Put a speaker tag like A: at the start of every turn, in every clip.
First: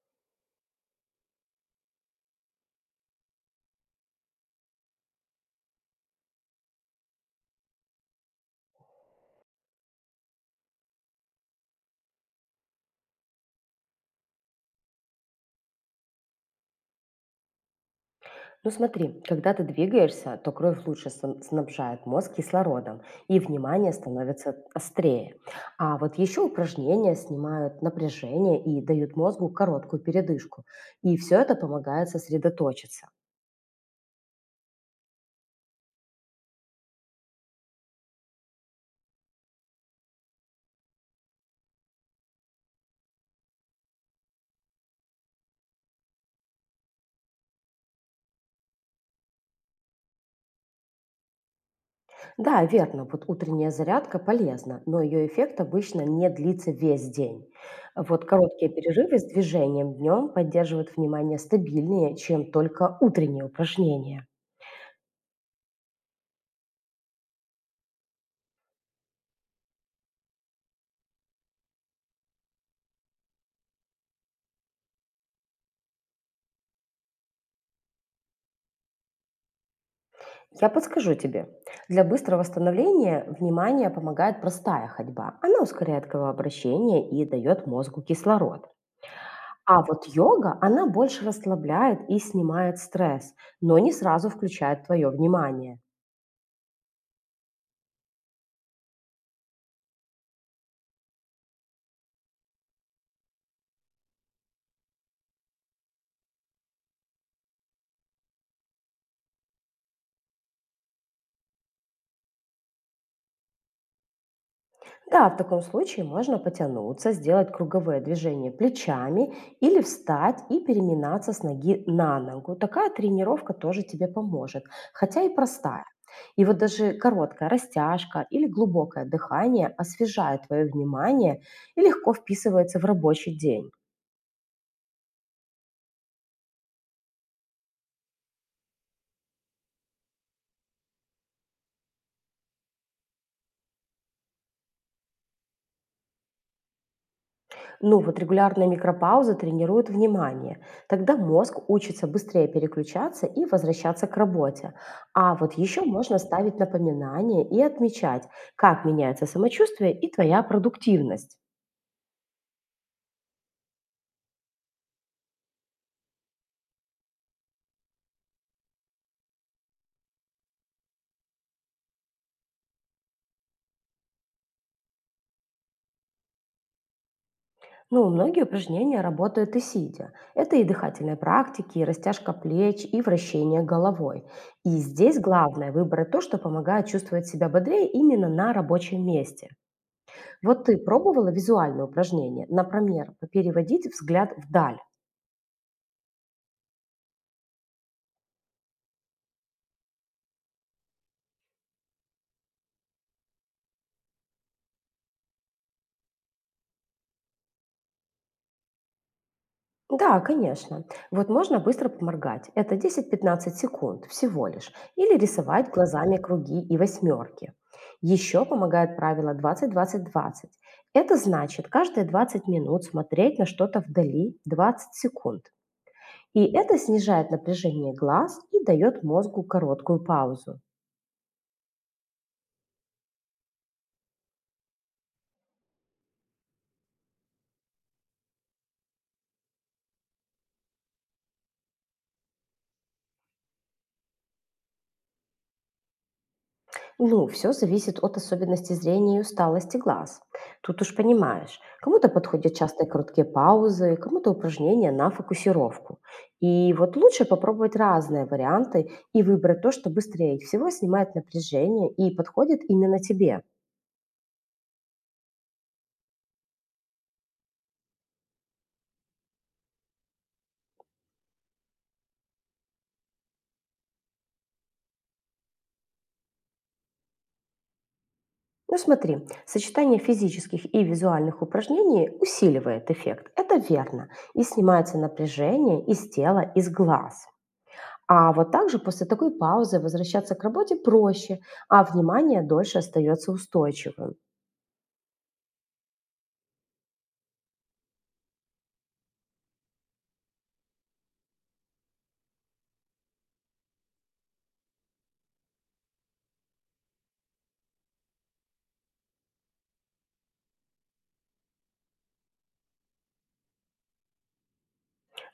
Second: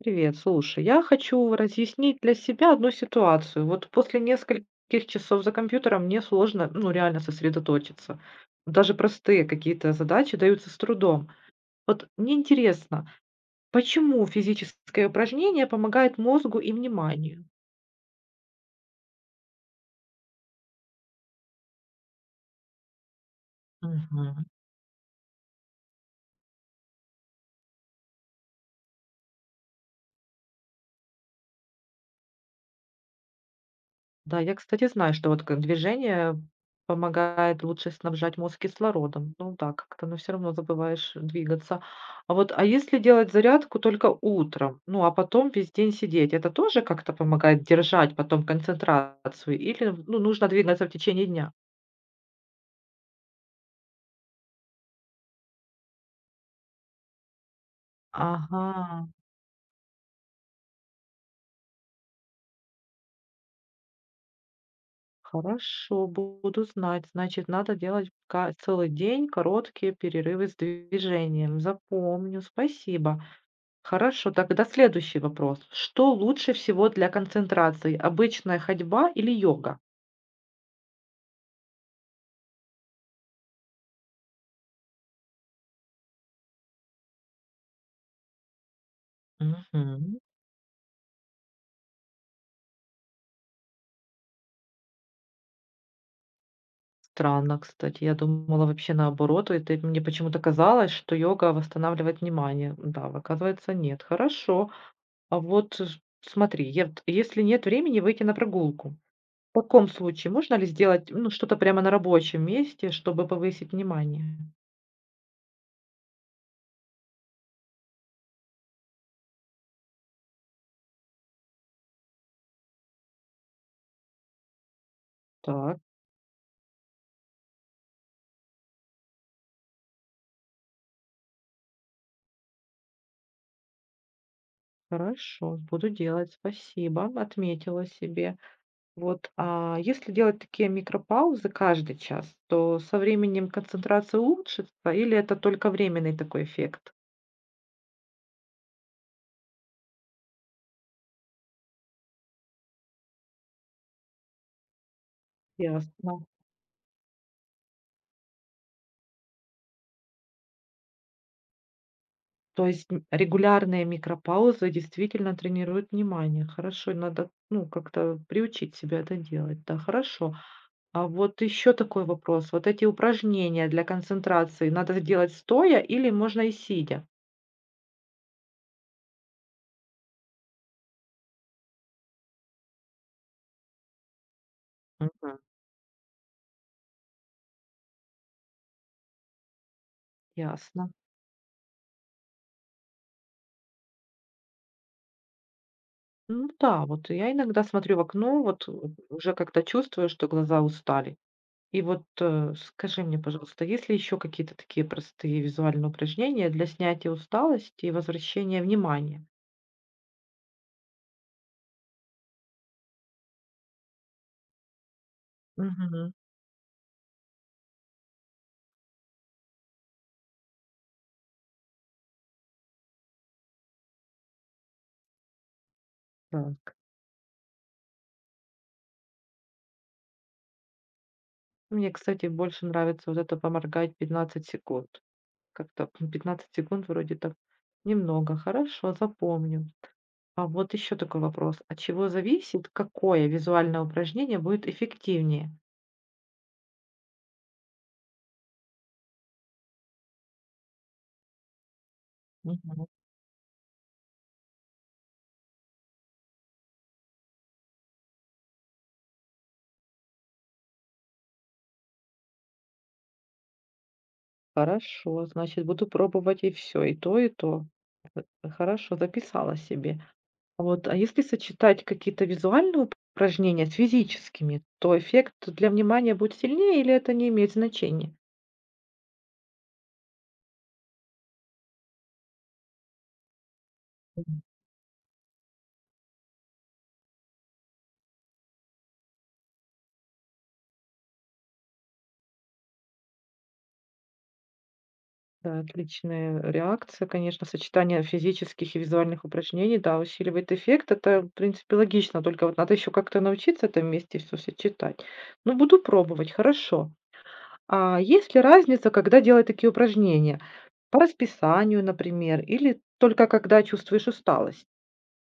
A: Привет, слушай, я хочу разъяснить для себя одну ситуацию. Вот после нескольких часов за компьютером мне сложно, ну, реально сосредоточиться. Даже простые какие-то задачи даются с трудом. Вот мне интересно, почему физическое упражнение помогает мозгу и вниманию?
B: Ну смотри, когда ты двигаешься, то кровь лучше снабжает мозг кислородом, и внимание
A: Мгм.
B: становится острее. А вот еще упражнения снимают напряжение и дают мозгу короткую передышку. И все это помогает сосредоточиться.
A: Да, я, кстати, знаю, что вот к движение помогает лучше снабжать мозг кислородом. Ну да, как-то, но все равно забываешь двигаться. А вот, а если делать зарядку только утром, ну, а потом весь день сидеть, это тоже как-то помогает держать потом концентрацию или, ну, нужно двигаться в течение дня?
B: Да, верно, вот утренняя зарядка полезна, но ее эффект обычно не длится весь день. Вот
A: Ага,
B: короткие перерывы с движением днем поддерживают внимание стабильнее, чем только утренние упражнения.
A: хорошо, буду знать. Значит, надо делать ка целый день короткие перерывы с движением. Запомню, спасибо. Хорошо, тогда следующий вопрос. Что лучше всего для концентрации? Обычная ходьба или йога?
B: Я подскажу тебе. Для быстрого восстановления внимания помогает простая ходьба. Она ускоряет кровообращение и дает мозгу кислород. А вот
A: Мгм.
B: йога, она больше расслабляет и снимает стресс, но не сразу включает твое внимание.
A: Странно, кстати. Я думала вообще наоборот. Это мне почему-то казалось, что йога восстанавливает внимание. Да, оказывается, нет. Хорошо. А вот смотри, е- т- если нет времени выйти на прогулку, в таком случае можно ли сделать ну, что-то прямо на рабочем месте, чтобы повысить внимание?
B: Да, в таком случае можно потянуться, сделать круговые движения плечами или встать и переминаться с ноги на ногу. Такая тренировка тоже тебе поможет, хотя и
A: Так,
B: простая. И вот даже короткая растяжка или глубокое дыхание освежает твое внимание и легко вписывается в рабочий день.
A: хорошо, буду делать. Спасибо, отметила себе. Вот, а если делать такие микропаузы каждый час, то со временем концентрация улучшится или это только временный такой эффект?
B: Ну, вот регулярная микропауза тренирует внимание. Тогда мозг учится быстрее переключаться и возвращаться к работе. А вот еще
A: Ясно.
B: можно ставить напоминания и отмечать, как меняется самочувствие и твоя продуктивность.
A: То есть м, регулярные микропаузы действительно тренируют внимание. Хорошо, надо, ну, как-то приучить себя это делать. Да, хорошо. А вот еще такой вопрос. Вот эти упражнения для концентрации надо делать стоя или можно и сидя?
B: Ну, многие упражнения работают и сидя. Это и дыхательные практики, и растяжка плеч, и вращение головой. И здесь
A: Мгм.
B: главное выбрать то, что помогает чувствовать себя бодрее именно на рабочем месте. Вот ты
A: Ясно.
B: пробовала визуальные упражнения, например, переводить взгляд вдаль?
A: Ну да, вот я иногда смотрю в окно, вот уже как-то чувствую, что глаза устали. И вот, скажи мне, пожалуйста, есть ли еще какие-то такие простые визуальные упражнения для снятия усталости и возвращения внимания?
B: Да, конечно. Вот можно быстро поморгать. Это 10-15 секунд всего лишь. Или рисовать
A: Мгм.
B: глазами круги и восьмерки. Еще помогает правило 20-20-20. Это значит каждые 20 минут смотреть на что-то вдали 20 секунд. И это
A: Так.
B: снижает напряжение глаз и дает мозгу короткую паузу.
A: Мне, кстати, больше нравится вот это поморгать 15 секунд. Как-то м, 15 секунд вроде так немного. Хорошо, запомню. А вот еще такой вопрос. От чего зависит, какое визуальное упражнение будет эффективнее?
B: Ну, все зависит от особенностей зрения и усталости глаз. Тут уж понимаешь, кому-то подходят
A: Мгм.
B: частые короткие паузы, кому-то упражнения на фокусировку. И вот лучше попробовать разные варианты и выбрать то, что быстрее всего снимает напряжение и подходит именно тебе.
A: Хорошо, значит, буду пробовать и все, и то, и то. Э, Хорошо, записала себе. Вот, а если сочетать какие-то визуальные упражнения с физическими, то эффект для внимания будет сильнее или это не имеет значения?
B: Ну смотри, сочетание физических и визуальных упражнений усиливает эффект. Это верно.
A: Мгм.
B: И снимается напряжение из тела, из глаз. А вот также после такой паузы возвращаться к работе проще, а внимание дольше остается устойчивым.
A: Да, отличная реакция, конечно, сочетание физических и визуальных упражнений, да, усиливает эффект. Это, в принципе, логично, только вот надо еще как-то научиться это вместе все сочетать. Ну, буду пробовать, хорошо. А есть ли разница, когда делать такие упражнения? По расписанию, например, или только когда чувствуешь усталость?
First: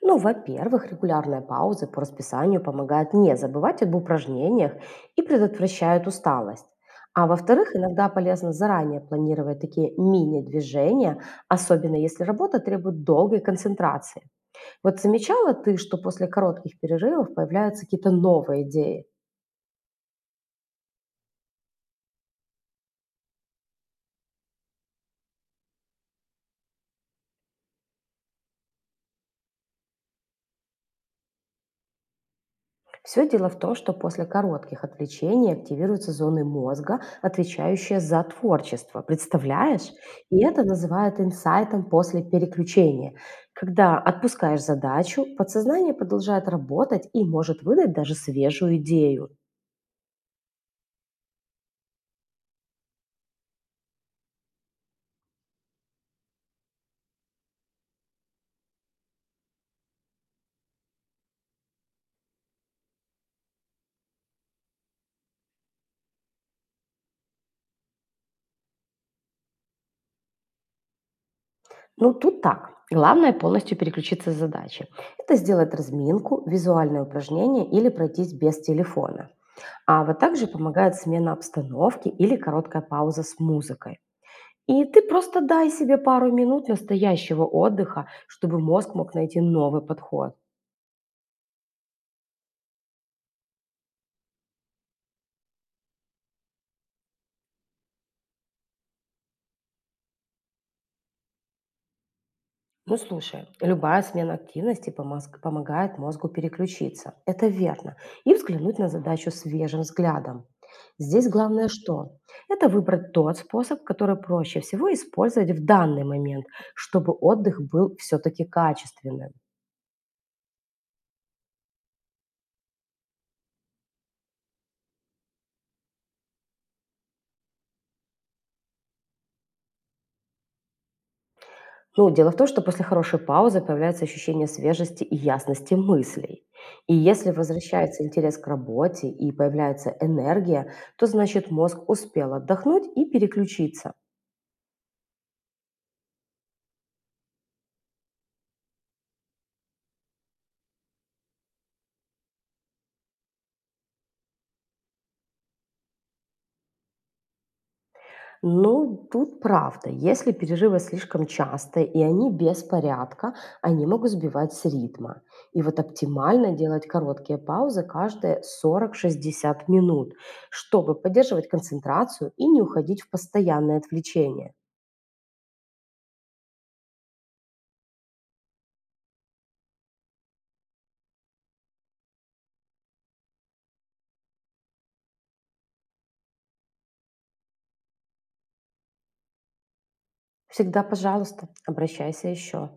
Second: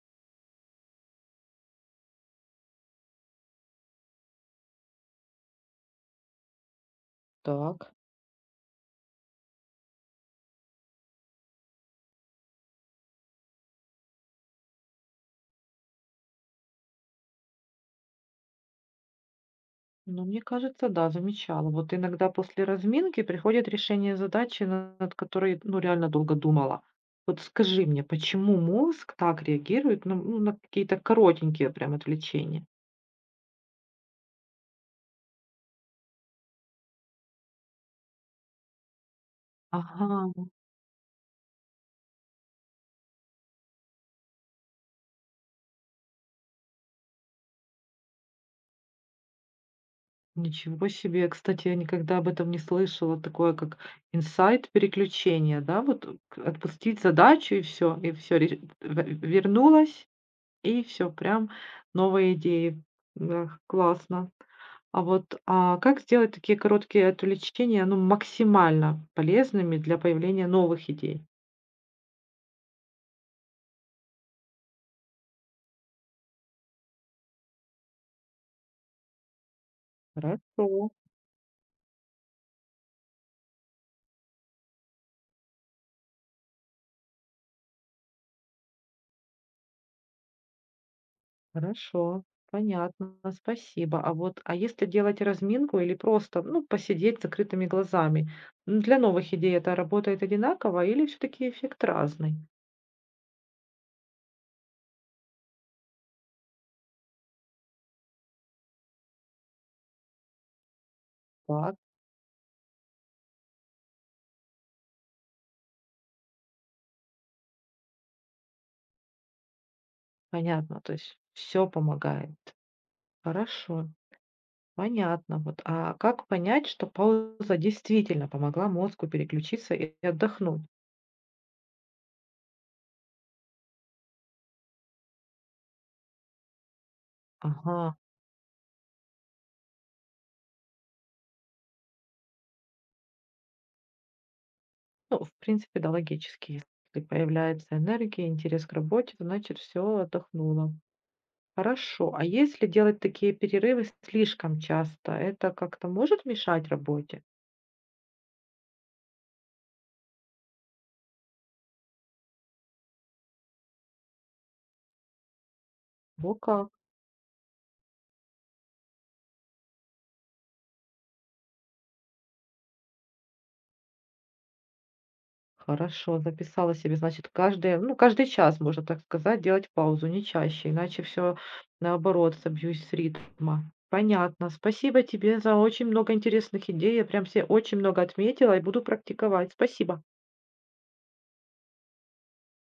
B: Ну, во-первых, регулярная пауза по расписанию помогает не забывать об упражнениях и предотвращает усталость. А во-вторых,
A: Так.
B: иногда полезно заранее планировать такие мини-движения, особенно если работа требует долгой концентрации. Вот замечала ты, что после коротких перерывов появляются какие-то новые идеи?
A: Ну, мне кажется, да, замечала. Вот иногда после разминки приходит решение задачи, на- над которой, ну, реально долго думала. Вот скажи мне, почему мозг так реагирует на, ну, на какие-то коротенькие прям отвлечения?
B: Все дело в том, что после коротких отвлечений активируются зоны мозга, отвечающие за творчество. Представляешь?
A: Ага,
B: И это называют инсайтом после переключения. Когда отпускаешь задачу, подсознание продолжает работать и может выдать даже свежую идею.
A: ничего себе. Кстати, я никогда об этом не слышала. Такое как инсайт переключения, да? Вот к- отпустить задачу и все, вернулась, и все, прям новые идеи. Да, классно. А вот, а как сделать такие короткие отвлечения, ну, максимально полезными для появления новых идей?
B: Ну, тут так. Главное полностью переключиться с задачи. Это сделать разминку, визуальное упражнение или пройтись без телефона. А вот также
A: Хорошо,
B: помогает смена обстановки или короткая пауза с музыкой. И ты просто дай себе пару минут настоящего отдыха, чтобы мозг мог найти новый подход.
A: хорошо, понятно, спасибо. А вот, а если делать разминку или просто, ну, посидеть с закрытыми глазами, м, для новых идей это работает одинаково или все-таки эффект разный?
B: Ну слушай, любая смена активности помогает мозгу переключиться. Это верно. И взглянуть на задачу свежим взглядом. Здесь главное
A: Так.
B: что? Это выбрать тот способ, который проще всего использовать в данный момент, чтобы отдых был все-таки качественным.
A: Понятно, то есть все помогает. Хорошо, понятно. Вот, а как понять, что пауза действительно помогла мозгу переключиться и отдохнуть?
B: Ну, дело в том, что после хорошей паузы появляется ощущение свежести и ясности мыслей. И если
A: Ага,
B: возвращается интерес к работе и появляется энергия, то значит мозг успел отдохнуть и переключиться.
A: ну, в принципе, да, логически. Если появляется энергия, интерес к работе, то значит все отдохнуло. Хорошо. А если делать такие перерывы слишком часто, это как-то может мешать работе?
B: Ну, тут правда, если перерывы слишком частые и они без порядка, они могут сбивать с ритма. И вот
A: Во
B: оптимально
A: как.
B: делать короткие паузы каждые 40-60 минут, чтобы поддерживать концентрацию и не уходить в постоянное отвлечение.
A: Хорошо, записала себе, значит, каждый, ну, каждый час, можно так сказать, делать паузу, не чаще, иначе все наоборот, собьюсь с ритма. Понятно. Спасибо тебе за очень много интересных идей. Я прям себе очень много отметила и буду практиковать. Спасибо.
B: Всегда, пожалуйста, обращайся еще.